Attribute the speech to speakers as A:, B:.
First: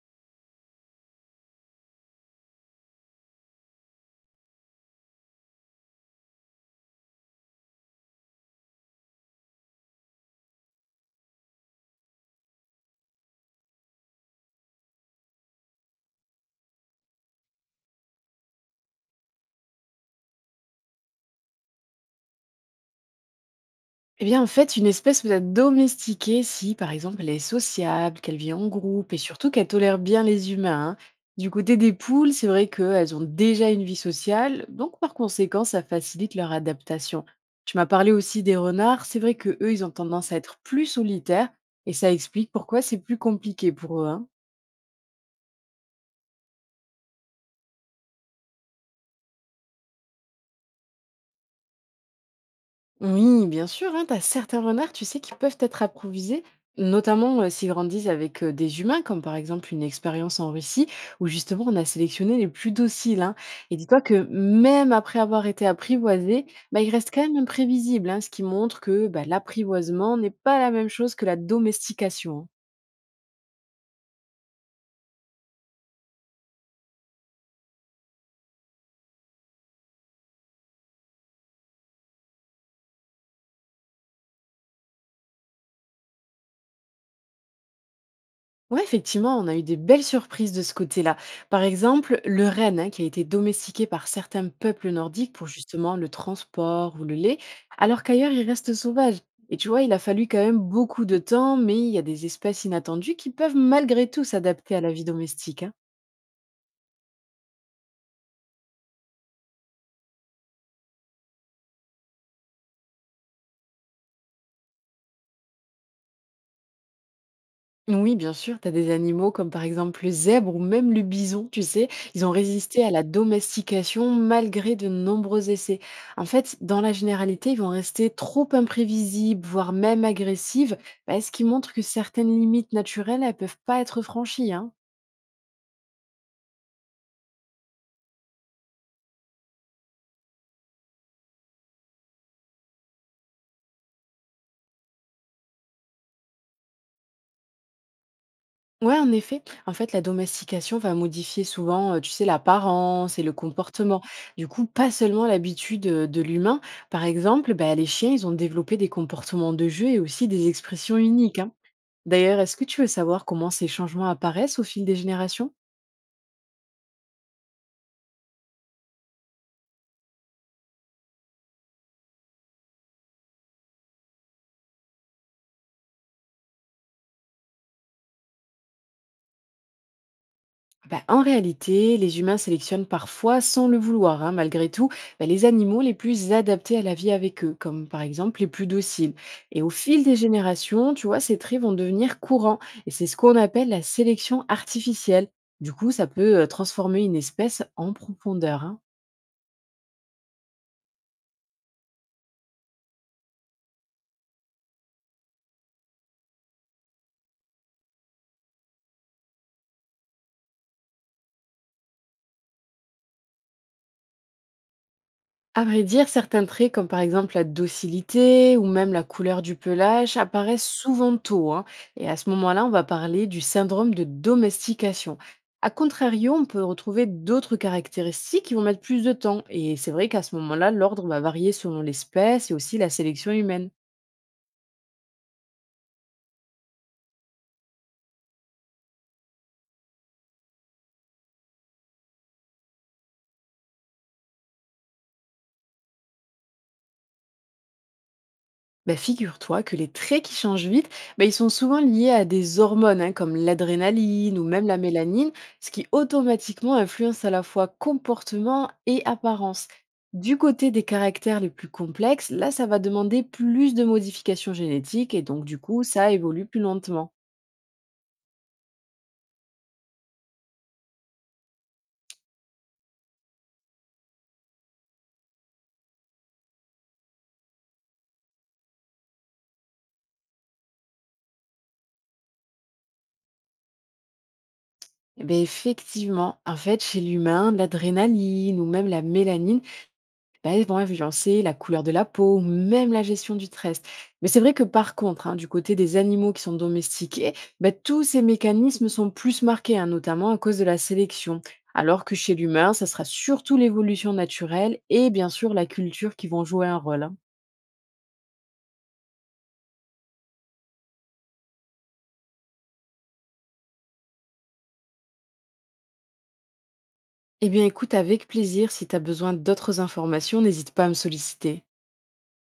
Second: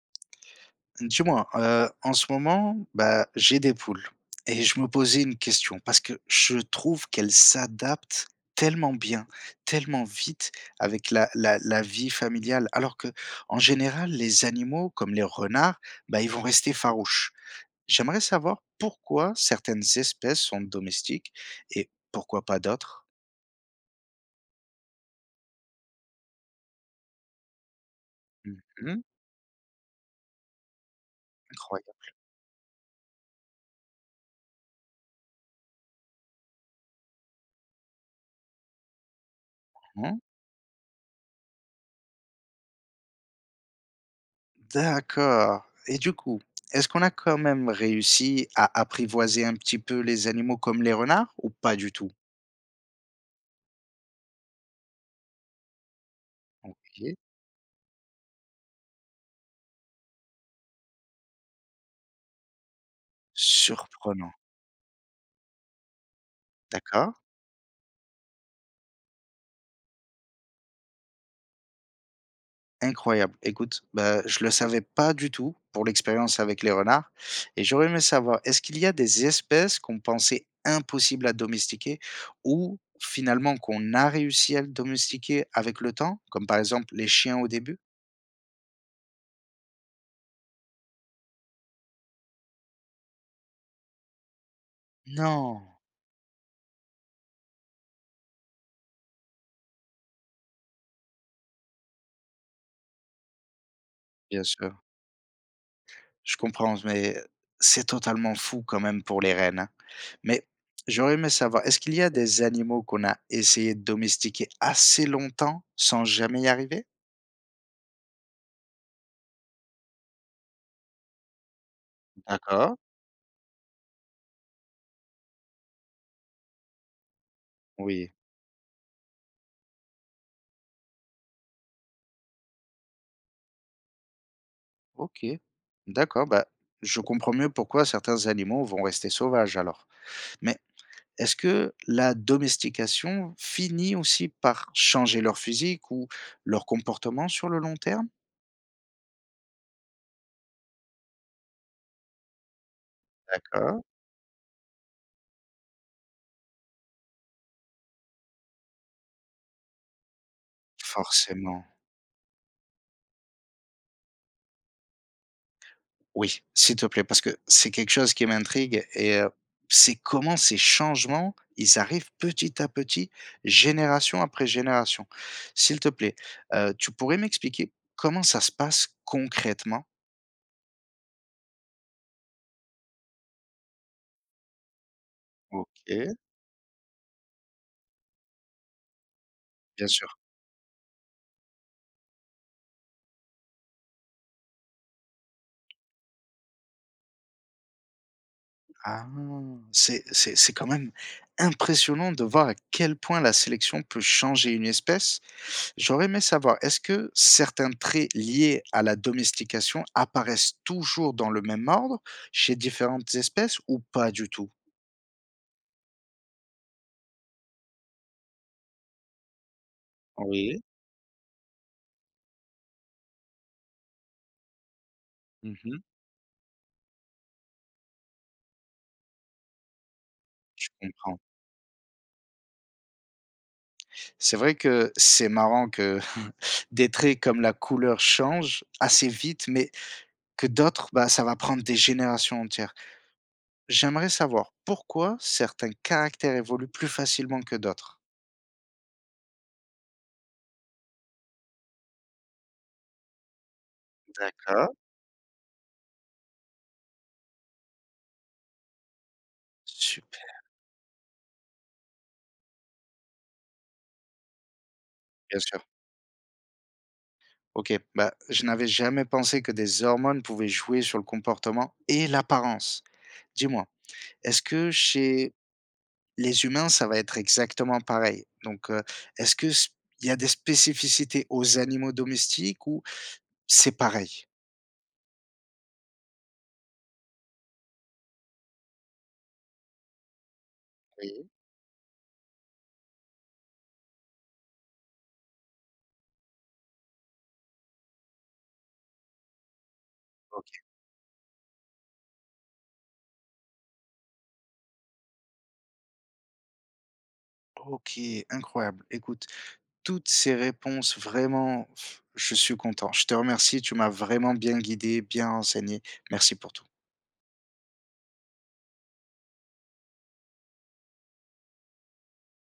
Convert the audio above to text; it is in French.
A: Dis-moi, en ce moment, bah, j'ai des poules et je me posais une question parce que je trouve qu'elles s'adaptent tellement bien, tellement vite avec la vie familiale. Alors que en général, les animaux comme les renards, bah, ils vont rester farouches. J'aimerais savoir pourquoi certaines espèces sont domestiques et pourquoi pas d'autres?
B: Eh bien, en fait, une espèce peut être domestiquée si, par exemple, elle est sociable, qu'elle vit
A: Mmh.
B: en groupe et surtout qu'elle tolère bien les humains, hein. Du côté des
A: Incroyable.
B: poules, c'est vrai qu'elles ont déjà une vie sociale, donc par conséquent, ça facilite leur adaptation. Tu m'as parlé aussi des renards, c'est vrai que eux, ils ont
A: Hein?
B: tendance à être plus solitaires et ça explique pourquoi c'est plus compliqué pour eux, hein.
A: D'accord. Et du coup, est-ce qu'on a quand même réussi à apprivoiser un petit peu les animaux comme les renards ou pas du tout?
B: Oui, bien sûr, hein, tu as certains renards, tu sais, qui peuvent être apprivoisés,
A: OK.
B: notamment s'ils grandissent avec des humains, comme par exemple une expérience en Russie, où justement on a sélectionné les plus dociles, hein. Et dis-toi que
A: Surprenant.
B: même après avoir été apprivoisés, bah, ils restent
A: D'accord,
B: quand même imprévisibles, hein, ce qui montre que bah, l'apprivoisement n'est pas la même chose que la domestication, hein.
A: incroyable. Écoute, bah, je le savais pas du tout pour l'expérience avec les renards et j'aurais aimé savoir, est-ce qu'il y a des espèces qu'on pensait impossibles à domestiquer ou finalement qu'on a réussi à le domestiquer avec le temps, comme par exemple les chiens au début?
B: Ouais, effectivement, on a eu des belles surprises de ce côté-là. Par exemple, le renne, hein, qui a été domestiqué par certains peuples nordiques pour
A: Non,
B: justement le transport ou le lait, alors qu'ailleurs, il reste sauvage. Et tu vois, il a fallu quand même beaucoup de temps, mais il y a des espèces inattendues qui peuvent malgré tout
A: bien sûr.
B: s'adapter à la vie domestique, hein.
A: Je comprends, mais c'est totalement fou quand même pour les rennes, hein. Mais j'aurais aimé savoir, est-ce qu'il y a des animaux qu'on a essayé de domestiquer assez longtemps sans jamais y arriver?
B: Oui, bien sûr, tu as des animaux comme par exemple le zèbre ou même le bison, tu sais, ils ont
A: D'accord.
B: résisté à la domestication malgré de nombreux essais. En fait, dans la généralité, ils vont rester
A: Oui,
B: trop imprévisibles, voire même agressives, bah, ce qui montre que certaines limites naturelles, elles peuvent pas être franchies, hein.
A: ok. D'accord, bah, je comprends mieux pourquoi certains animaux vont rester sauvages alors. Mais est-ce que la domestication finit aussi par changer leur physique ou leur comportement sur le long terme?
B: Ouais, en effet, en fait, la domestication va modifier souvent, tu sais, l'apparence et le
A: D'accord.
B: comportement. Du coup, pas seulement l'habitude de l'humain. Par exemple, bah, les chiens, ils ont développé des comportements de jeu et aussi des expressions uniques, hein.
A: Forcément.
B: D'ailleurs, est-ce que tu veux savoir comment ces changements apparaissent au fil des générations?
A: Oui, s'il te plaît, parce que c'est quelque chose qui m'intrigue et c'est comment ces changements, ils arrivent petit à petit, génération après génération. S'il te plaît, tu pourrais m'expliquer comment ça se passe concrètement?
B: Bah, en réalité, les humains sélectionnent parfois, sans le vouloir, hein, malgré tout, bah, les animaux les
A: OK,
B: plus adaptés à la vie avec eux, comme par exemple les plus dociles. Et au
A: bien
B: fil
A: sûr.
B: des générations, tu vois, ces traits vont devenir courants, et c'est ce qu'on appelle la sélection artificielle. Du coup, ça peut transformer une espèce en profondeur, hein.
A: Ah! C'est quand même impressionnant de voir à quel point la sélection peut changer une espèce. J'aurais aimé savoir, est-ce que certains traits liés à la domestication apparaissent toujours dans le même ordre chez différentes espèces ou pas du tout?
B: À vrai dire, certains traits, comme par exemple la docilité ou même la couleur du pelage,
A: Oui.
B: apparaissent souvent tôt, hein. Et à ce moment-là, on va parler du syndrome de domestication. A
A: Mhm.
B: contrario, on peut retrouver d'autres caractéristiques qui vont mettre plus de temps. Et c'est vrai qu'à ce
A: Je
B: moment-là, l'ordre va
A: comprends.
B: varier selon l'espèce et aussi la sélection humaine.
A: C'est vrai que c'est marrant que des traits comme la couleur changent assez vite, mais que d'autres, bah, ça va prendre des générations entières. J'aimerais savoir pourquoi certains caractères évoluent plus facilement que d'autres.
B: Bah, figure-toi que les traits qui changent vite, bah, ils sont souvent liés à des hormones, hein, comme l'adrénaline ou même
A: D'accord.
B: la mélanine, ce qui automatiquement influence à la fois comportement et apparence.
A: Super,
B: Du côté des caractères les plus complexes, là, ça va demander plus de modifications génétiques et
A: bien
B: donc du
A: sûr.
B: coup, ça évolue plus lentement.
A: OK, bah, je n'avais jamais pensé que des hormones pouvaient jouer sur le comportement et l'apparence. Dis-moi, est-ce que chez les humains, ça va être exactement pareil? Donc, est-ce que s il y a des spécificités aux animaux domestiques ou c'est pareil?
B: Eh ben, effectivement, en fait, chez l'humain, l'adrénaline ou même la mélanine, bah, ils vont
A: Oui.
B: influencer la couleur de la peau ou même la gestion du stress. Mais c'est vrai que par contre, hein, du côté des animaux qui sont domestiqués, bah, tous ces mécanismes sont plus marqués, hein, notamment à cause
A: OK.
B: de la sélection. Alors que chez l'humain, ça sera surtout l'évolution naturelle et bien sûr la culture qui vont jouer un rôle, hein.
A: OK, incroyable. Écoute, toutes ces réponses vraiment, pff, je suis content. Je te remercie, tu m'as vraiment bien guidé, bien renseigné. Merci pour tout.
B: Eh bien écoute, avec plaisir, si tu as besoin d'autres informations, n'hésite pas à me solliciter.